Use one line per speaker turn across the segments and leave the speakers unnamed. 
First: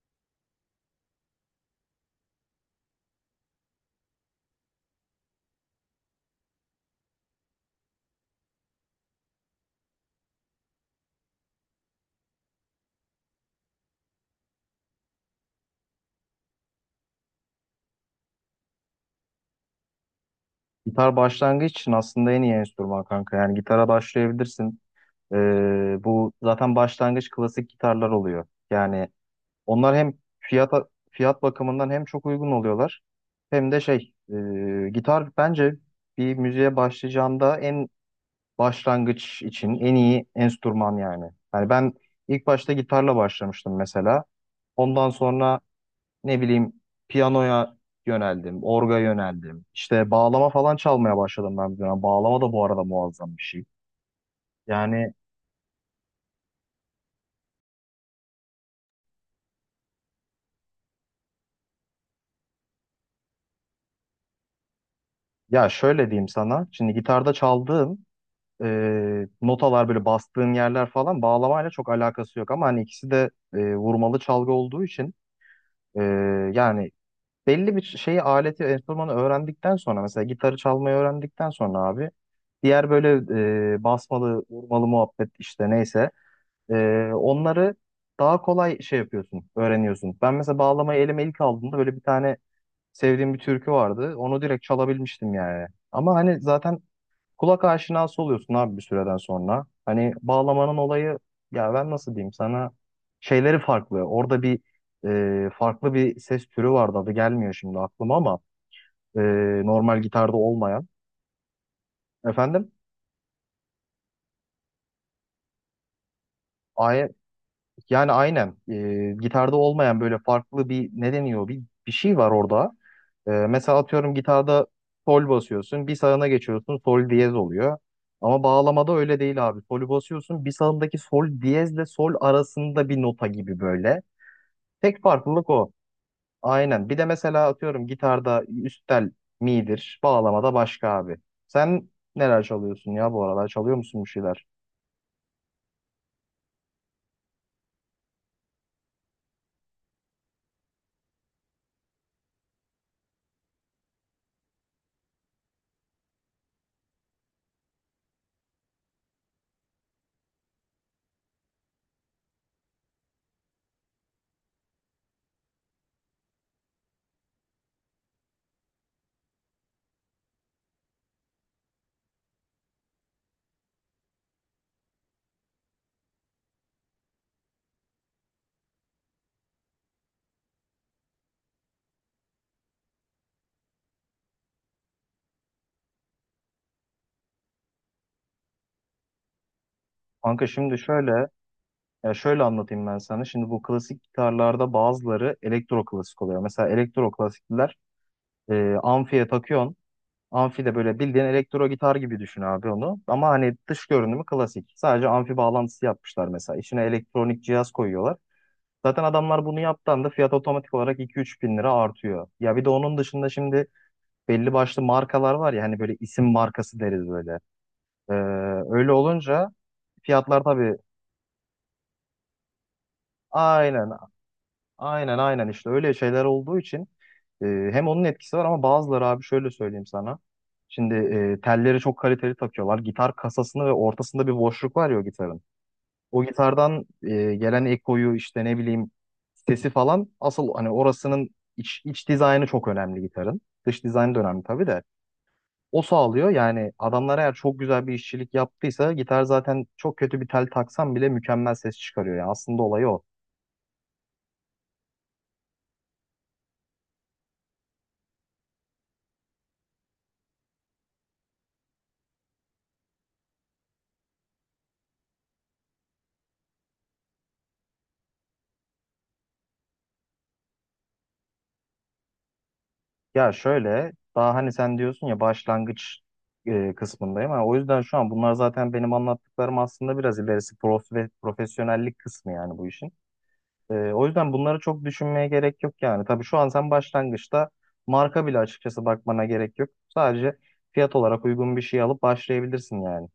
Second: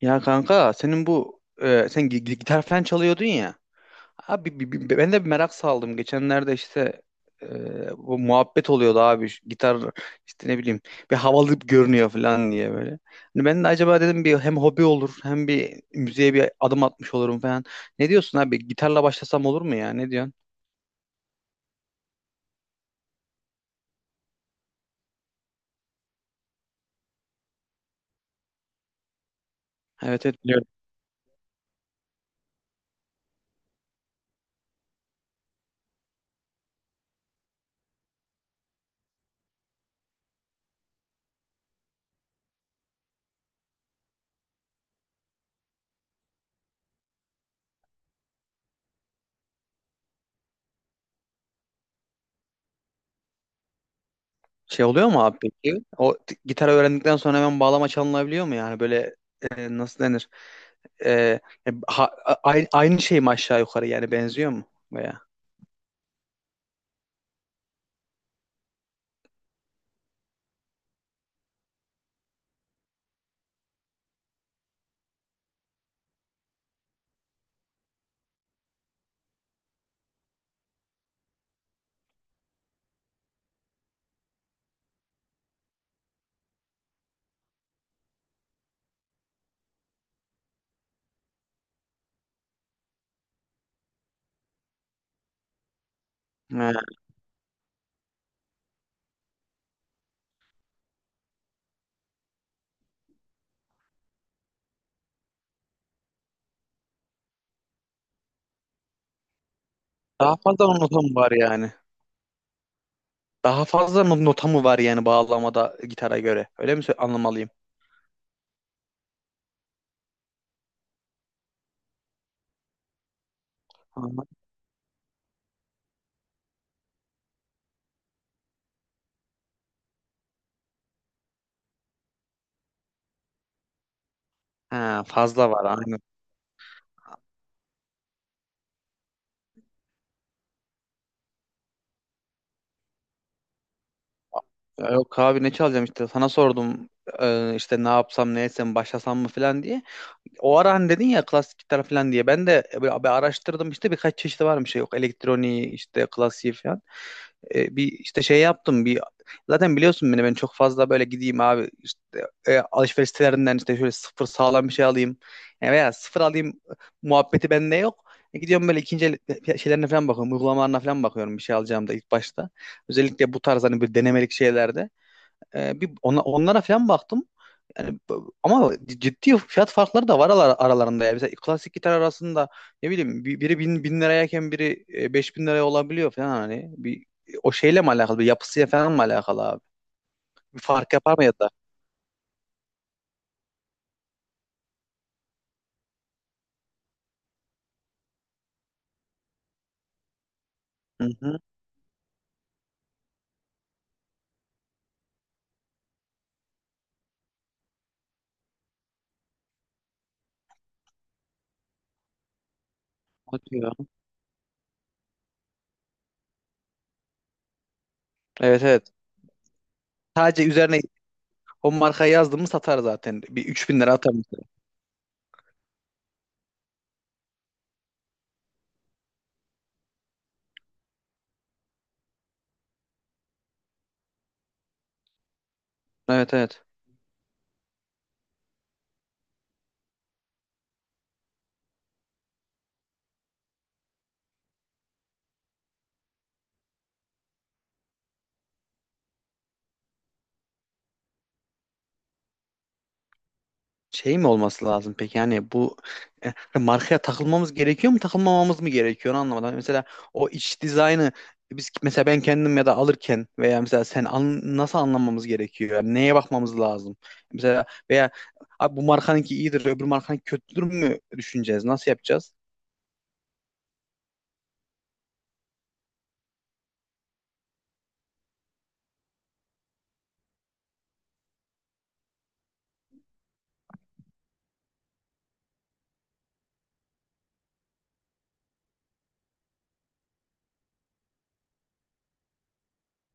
Ya kanka senin bu sen gitar falan çalıyordun ya. Abi ben de bir merak saldım. Geçenlerde işte bu muhabbet oluyordu abi. Şu gitar işte ne bileyim bir havalı görünüyor falan diye böyle. Hani ben de acaba dedim bir hem hobi olur hem bir müziğe bir adım atmış olurum falan. Ne diyorsun abi? Gitarla başlasam olur mu ya? Ne diyorsun?
Gitar başlangıç için aslında en iyi enstrüman kanka. Yani gitara başlayabilirsin. Bu zaten başlangıç klasik gitarlar oluyor. Yani onlar hem
Evet, evet, biliyorum.
fiyat fiyat bakımından hem çok uygun oluyorlar, hem de şey, gitar bence bir müziğe başlayacağında en başlangıç için en iyi enstrüman yani. Yani ben ilk başta gitarla başlamıştım mesela. Ondan sonra ne bileyim piyanoya yöneldim, orga yöneldim. İşte bağlama falan çalmaya başladım ben bir dönem. Bağlama da bu arada muazzam bir şey.
Şey oluyor
Yani
mu abi peki? Gitar öğrendikten sonra hemen bağlama çalınabiliyor mu yani? Böyle nasıl denir? e, Aynı, şey mi aşağı yukarı yani benziyor mu veya?
ya şöyle diyeyim sana. Şimdi gitarda çaldığım notalar, böyle bastığın yerler falan, bağlamayla çok alakası yok. Ama hani ikisi de vurmalı çalgı olduğu için, e, yani belli bir şeyi, aleti, enstrümanı öğrendikten sonra, mesela gitarı çalmayı öğrendikten sonra abi, diğer böyle basmalı vurmalı muhabbet, işte neyse, onları daha kolay şey yapıyorsun, öğreniyorsun. Ben mesela bağlamayı elime ilk aldığımda, böyle bir tane sevdiğim bir türkü vardı. Onu direkt çalabilmiştim yani. Ama hani zaten
He.
kulak aşinası oluyorsun abi bir süreden sonra. Hani bağlamanın olayı, ya ben nasıl diyeyim sana, şeyleri farklı. Orada bir, farklı bir ses türü vardı, adı gelmiyor şimdi aklıma, ama e, normal
Daha
gitarda
fazla
olmayan.
nota mı var yani?
Efendim?
Daha fazla nota mı var yani bağlamada gitara göre? Öyle mi
Ay-
anlamalıyım?
yani aynen, gitarda olmayan böyle farklı bir, ne deniyor, bir şey var orada. Mesela atıyorum,
Anladım.
gitarda sol basıyorsun. Bir sağına geçiyorsun, sol diyez oluyor. Ama bağlamada öyle değil abi. Solü basıyorsun, bir sağındaki sol diyezle sol arasında bir nota gibi böyle. Tek
Ha, fazla
farklılık
var
o.
aynen.
Aynen. Bir de mesela atıyorum, gitarda üst tel mi'dir. Bağlamada başka abi. Sen neler çalıyorsun ya bu aralar? Çalıyor musun bir şeyler?
Ya yok abi, ne çalacağım, işte sana sordum işte ne yapsam ne etsem başlasam mı falan diye. O ara hani dedin ya klasik gitar falan diye. Ben de böyle bir araştırdım, işte birkaç çeşidi varmış. Yok elektroniği, işte klasiği falan. Bir işte şey yaptım, bir zaten biliyorsun beni, ben çok fazla böyle gideyim abi işte alışveriş sitelerinden işte şöyle sıfır sağlam bir şey alayım. E, veya sıfır alayım muhabbeti bende yok. E, gidiyorum böyle ikinci el şeylerine falan bakıyorum. Uygulamalarına falan bakıyorum, bir şey alacağım da ilk başta. Özellikle bu tarz hani bir denemelik şeylerde. E, bir ona, onlara falan baktım. Yani ama ciddi fiyat farkları da var aralarında. Yani mesela klasik gitar arasında ne bileyim biri bin, bin lirayken biri beş bin liraya olabiliyor falan hani. Bir, o şeyle mi alakalı? Bir yapısıyla falan mı alakalı abi?
Kanka
Bir
şimdi
fark
şöyle,
yapar mı ya da?
ya şöyle anlatayım ben sana. Şimdi bu klasik gitarlarda bazıları elektro klasik oluyor. Mesela elektro klasikler, amfiye takıyorsun. Amfi de böyle
Hı
bildiğin
hı.
elektro gitar gibi düşün abi onu. Ama hani dış görünümü klasik. Sadece amfi bağlantısı yapmışlar mesela. İçine elektronik cihaz koyuyorlar. Zaten adamlar bunu yaptığında da fiyat otomatik olarak 2-3 bin lira artıyor. Ya bir de onun dışında
O
şimdi
diyor.
belli başlı markalar var ya, hani böyle isim markası deriz böyle. Ee,
Evet, evet.
öyle olunca fiyatlar
Sadece
tabii.
üzerine o markayı yazdım mı satar zaten. Bir 3000
Aynen.
lira atar mesela.
Aynen, işte öyle şeyler olduğu için, hem onun etkisi var, ama bazıları abi şöyle söyleyeyim sana. Şimdi telleri çok kaliteli takıyorlar. Gitar kasasını, ve ortasında bir boşluk var ya o gitarın. O
Evet, evet.
gitardan gelen ekoyu, işte ne bileyim sesi falan, asıl hani orasının, iç dizaynı çok önemli gitarın. Dış dizaynı da önemli tabii de. O sağlıyor yani. Adamlar eğer çok güzel bir işçilik yaptıysa gitar, zaten çok kötü bir tel taksan bile mükemmel ses çıkarıyor. Yani aslında olayı o.
Şey mi olması lazım peki, yani bu markaya takılmamız gerekiyor mu, takılmamamız mı gerekiyor, onu anlamadım. Hani mesela o iç dizaynı, biz mesela ben kendim ya da alırken veya mesela sen nasıl anlamamız gerekiyor? Yani neye bakmamız lazım? Mesela veya abi bu markanınki iyidir öbür markanınki kötüdür mü düşüneceğiz? Nasıl yapacağız?
Ya şöyle, daha hani sen diyorsun ya başlangıç kısmındayım. Ha, o yüzden şu an bunlar, zaten benim anlattıklarım aslında biraz ilerisi, profesyonellik kısmı yani bu işin. O yüzden bunları çok düşünmeye gerek yok yani. Tabii şu an sen başlangıçta marka bile açıkçası bakmana gerek yok. Sadece fiyat olarak uygun bir şey alıp başlayabilirsin yani.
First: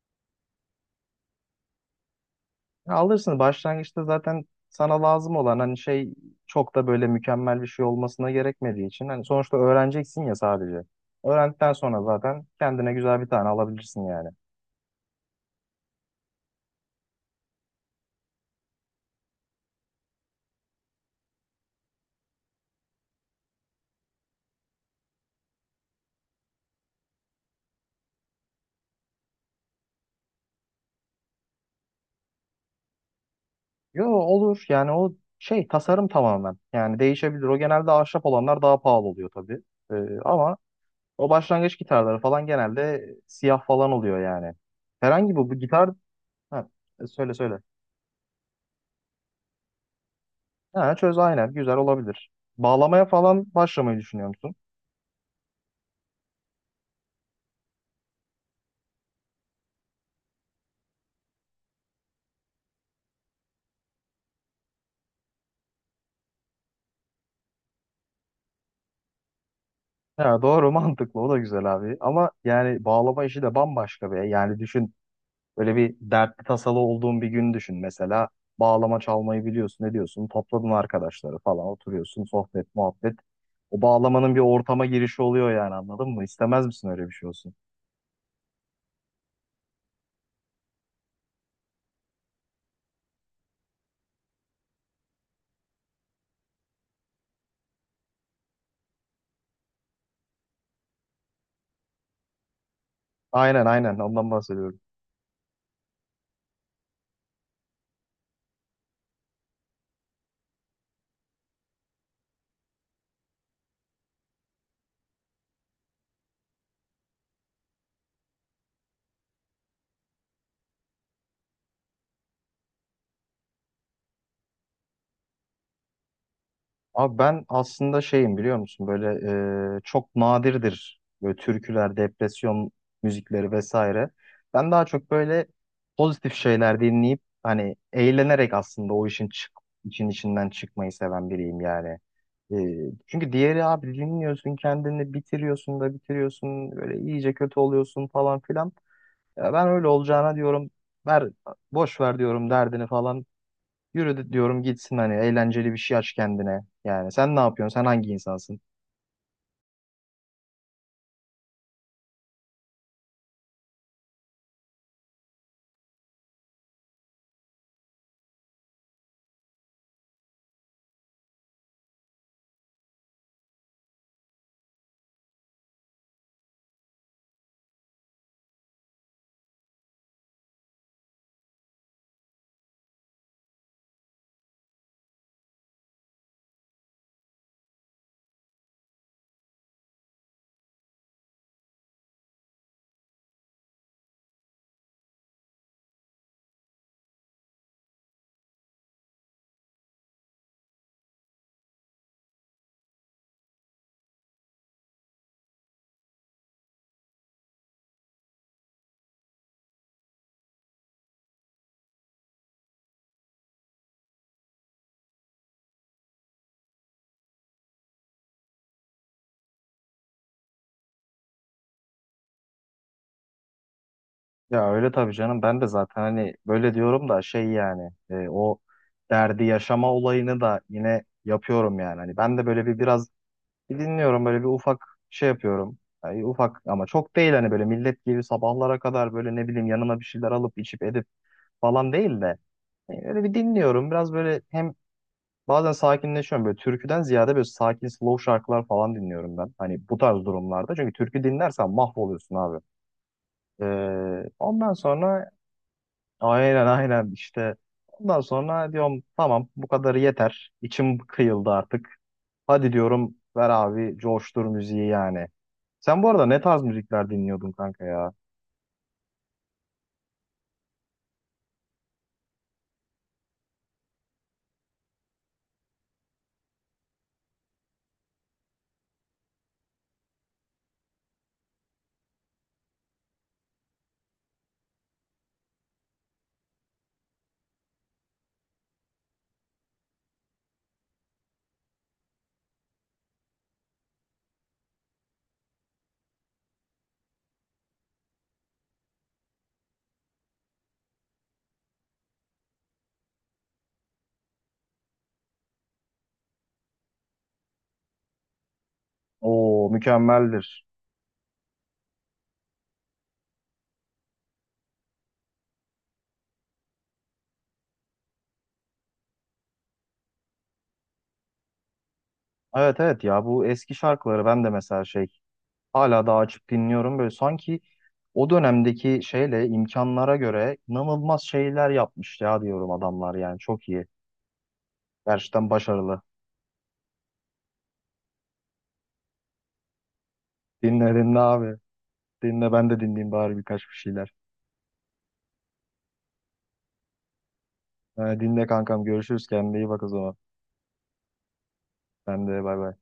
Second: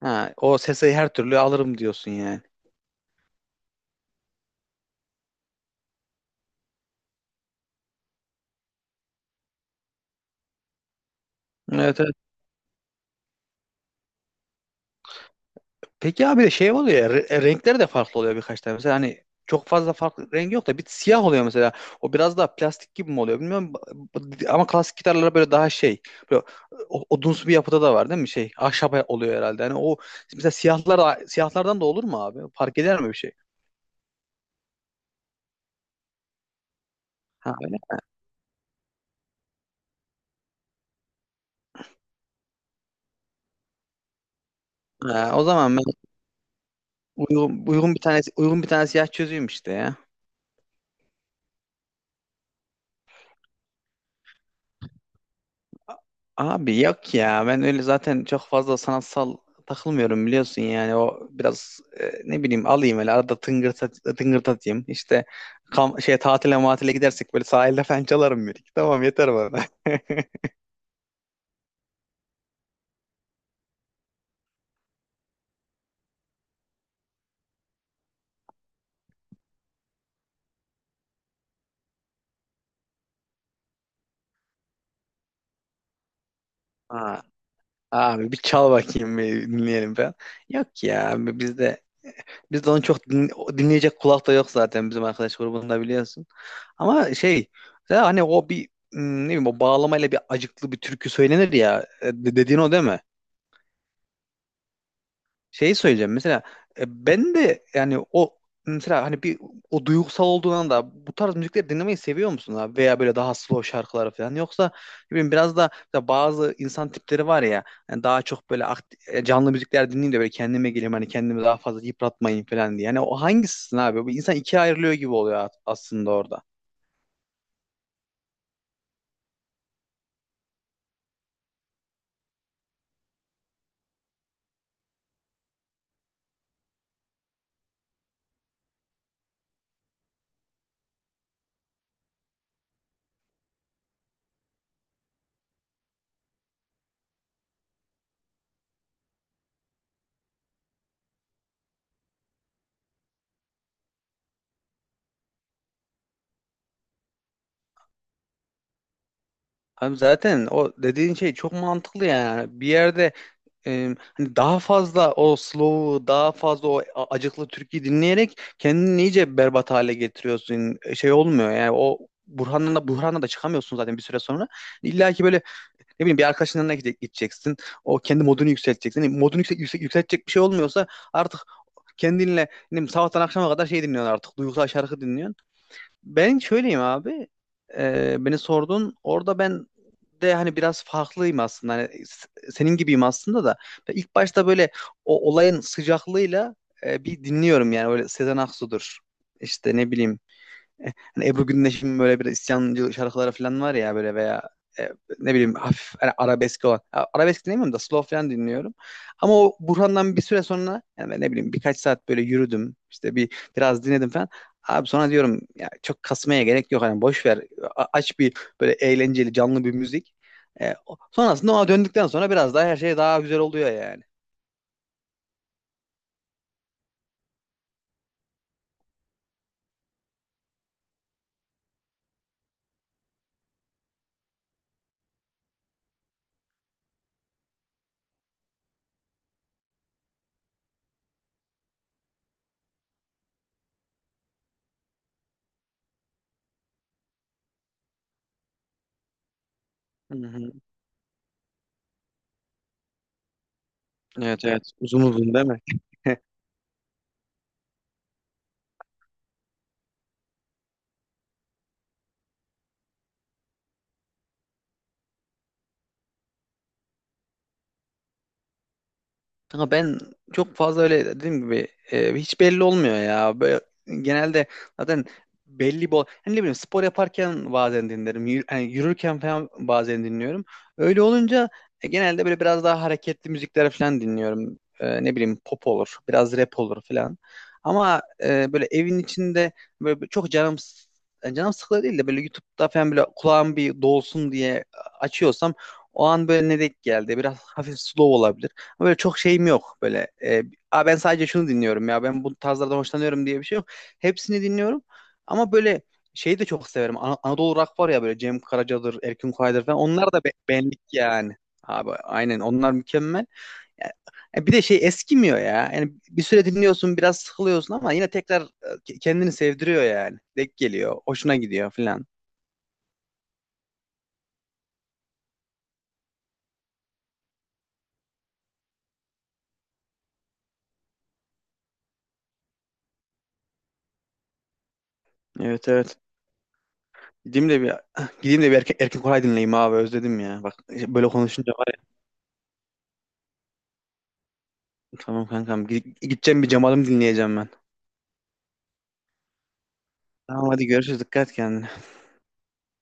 Ha, o sesi her türlü alırım diyorsun yani.
Ya alırsın, başlangıçta zaten sana lazım olan hani şey, çok da böyle mükemmel bir şey olmasına gerekmediği için, hani sonuçta öğreneceksin ya sadece. Öğrendikten
Evet,
sonra
evet.
zaten kendine güzel bir tane alabilirsin yani.
Peki abi şey oluyor ya, renkleri de farklı oluyor birkaç tane. Mesela hani çok fazla farklı rengi yok da bir siyah oluyor mesela. O biraz daha plastik gibi mi oluyor bilmiyorum. Ama klasik gitarlara böyle daha şey. Böyle odunsu bir yapıda da var değil mi? Şey ahşap oluyor herhalde. Hani o mesela siyahlar siyahlardan da olur mu abi? Fark eder mi bir şey?
Yo, olur yani, o şey tasarım tamamen yani değişebilir.
Ha
O
öyle.
genelde ahşap olanlar daha pahalı oluyor tabii. Ama o başlangıç gitarları falan genelde siyah falan oluyor yani. Herhangi
Ha, o
bu
zaman ben
gitar, ha, söyle söyle.
uygun bir tane siyah çözeyim işte ya.
Ha, çöz, aynen, güzel olabilir. Bağlamaya falan başlamayı düşünüyor musun?
Abi yok ya, ben öyle zaten çok fazla sanatsal takılmıyorum biliyorsun, yani o biraz ne bileyim alayım öyle arada tıngırt, tıngırt atayım işte, şey tatile matile gidersek böyle sahilde falan çalarım bir iki, tamam yeter bana.
Ya doğru, mantıklı, o da güzel abi, ama yani bağlama işi de bambaşka be. Yani düşün, böyle bir dertli tasalı olduğun bir gün düşün mesela, bağlama çalmayı biliyorsun, ne diyorsun, topladın arkadaşları falan, oturuyorsun sohbet muhabbet, o bağlamanın bir ortama girişi oluyor yani, anladın mı, istemez misin öyle bir
Ha,
şey olsun.
abi bir çal bakayım bir dinleyelim falan. Yok ya abi bizde onu çok dinleyecek kulak da yok zaten bizim arkadaş grubunda biliyorsun. Ama şey, ya hani o bir ne bileyim, o bağlamayla bir acıklı bir türkü söylenir ya. E, dediğin o değil mi?
Aynen, aynen, ondan bahsediyorum.
Şey söyleyeceğim mesela, ben de yani o mesela hani bir, o duygusal olduğundan da bu tarz müzikleri dinlemeyi seviyor musun abi? Veya böyle daha slow şarkıları falan, yoksa ne bileyim biraz da mesela bazı insan tipleri var ya, yani daha çok böyle canlı müzikler dinleyeyim de böyle kendime geleyim, hani kendimi daha fazla yıpratmayayım falan diye. Yani o hangisisin abi? Bu insan ikiye ayrılıyor gibi oluyor aslında orada.
Abi ben aslında şeyim biliyor musun, böyle çok nadirdir böyle türküler, depresyon müzikleri vesaire. Ben daha çok böyle pozitif şeyler dinleyip, hani eğlenerek aslında o işin için, içinden çıkmayı seven biriyim yani. E, çünkü diğeri, abi dinliyorsun, kendini bitiriyorsun da bitiriyorsun, böyle iyice kötü oluyorsun falan filan. Ya ben öyle olacağına diyorum ver boş ver diyorum derdini falan. Diyorum gitsin, hani eğlenceli bir şey aç kendine. Yani sen ne yapıyorsun? Sen hangi insansın?
Abi zaten o dediğin şey çok mantıklı yani. Bir yerde hani daha fazla o slow'u, daha fazla o acıklı türküyü dinleyerek kendini iyice berbat hale getiriyorsun. E, şey olmuyor yani o Burhan'la da çıkamıyorsun zaten bir süre sonra. İlla ki böyle ne bileyim bir arkadaşın yanına gideceksin. O kendi modunu yükselteceksin. Yani modunu yükseltecek bir şey olmuyorsa artık kendinle ne bileyim, sabahtan akşama kadar şey dinliyorsun artık. Duygusal şarkı dinliyorsun. Ben şöyleyim abi. Beni sordun. Orada ben de hani biraz farklıyım aslında. Hani senin gibiyim aslında da. Ben ilk başta böyle o olayın sıcaklığıyla bir dinliyorum yani. Öyle Sezen Aksu'dur. İşte ne bileyim. E, hani Ebru Gündeş'in böyle bir isyancı şarkıları falan var ya böyle, veya e, ne bileyim hafif hani arabesk olan. Ha, arabesk dinlemiyorum da slow falan dinliyorum. Ama o Burhan'dan bir süre sonra yani ben ne bileyim birkaç saat böyle yürüdüm, işte bir biraz dinledim falan. Abi sonra diyorum ya çok kasmaya gerek yok hani, boş ver. Aç bir böyle eğlenceli canlı bir müzik. E, sonrasında ona döndükten sonra biraz daha her şey daha güzel oluyor yani.
Ya öyle tabii canım, ben de zaten hani böyle diyorum da şey yani, o derdi yaşama olayını da yine yapıyorum yani. Hani ben de böyle biraz bir dinliyorum, böyle bir ufak şey yapıyorum. Yani ufak ama çok değil, hani böyle millet gibi sabahlara kadar böyle ne bileyim, yanıma bir şeyler alıp içip edip falan değil de, öyle bir dinliyorum. Biraz böyle hem. Bazen sakinleşiyorum, böyle türküden ziyade, böyle sakin slow şarkılar falan dinliyorum ben. Hani bu
Hı
tarz
hı.
durumlarda. Çünkü türkü dinlersen mahvoluyorsun abi.
Evet, evet,
Ondan
uzun
sonra,
uzun değil mi?
aynen, aynen, işte ondan sonra diyorum, tamam bu kadarı yeter. İçim kıyıldı artık. Hadi diyorum, ver abi coştur müziği yani. Sen bu arada ne tarz müzikler dinliyordun kanka ya?
Kanka ben çok fazla öyle dediğim gibi hiç belli olmuyor ya. Böyle, genelde zaten belli bol. Hani ne bileyim spor yaparken bazen dinlerim. Hani yürürken falan bazen dinliyorum. Öyle olunca genelde böyle biraz daha hareketli müzikler falan dinliyorum. E, ne bileyim pop olur, biraz rap olur falan. Ama böyle evin içinde böyle çok canım yani canım sıkılıyor değil de böyle YouTube'da falan böyle kulağım bir dolsun diye açıyorsam, o an böyle ne denk geldi. Biraz hafif slow olabilir. Ama böyle çok şeyim yok böyle. E, "Aa, ben sadece şunu dinliyorum ya, ben bu tarzlardan hoşlanıyorum" diye bir şey yok. Hepsini dinliyorum ama böyle şeyi de çok severim. Anadolu Rock var ya böyle, Cem Karaca'dır, Erkin Koray'dır
Oo,
falan, onlar da
mükemmeldir.
benlik yani. Abi aynen onlar mükemmel. E, bir de şey eskimiyor ya. Yani bir süre dinliyorsun biraz sıkılıyorsun ama yine tekrar kendini sevdiriyor yani. Denk geliyor, hoşuna gidiyor falan.
Evet, evet, ya bu eski şarkıları ben de mesela şey, Hala daha açıp dinliyorum. Böyle sanki o dönemdeki şeyle, imkanlara göre inanılmaz şeyler yapmış ya, diyorum adamlar, yani çok iyi. Gerçekten
Evet, evet.
başarılı.
Gideyim de bir gideyim de bir Erkin Koray dinleyeyim abi, özledim ya. Bak
Dinle
böyle
dinle
konuşunca
abi.
var ya.
Dinle, ben de dinleyeyim bari birkaç bir şeyler.
Tamam kankam. Gideceğim, bir Cemal'im dinleyeceğim ben.
Ha, dinle kankam, görüşürüz, kendine iyi bak o zaman.
Tamam hadi görüşürüz. Dikkat et kendine.
Ben de, bay bay.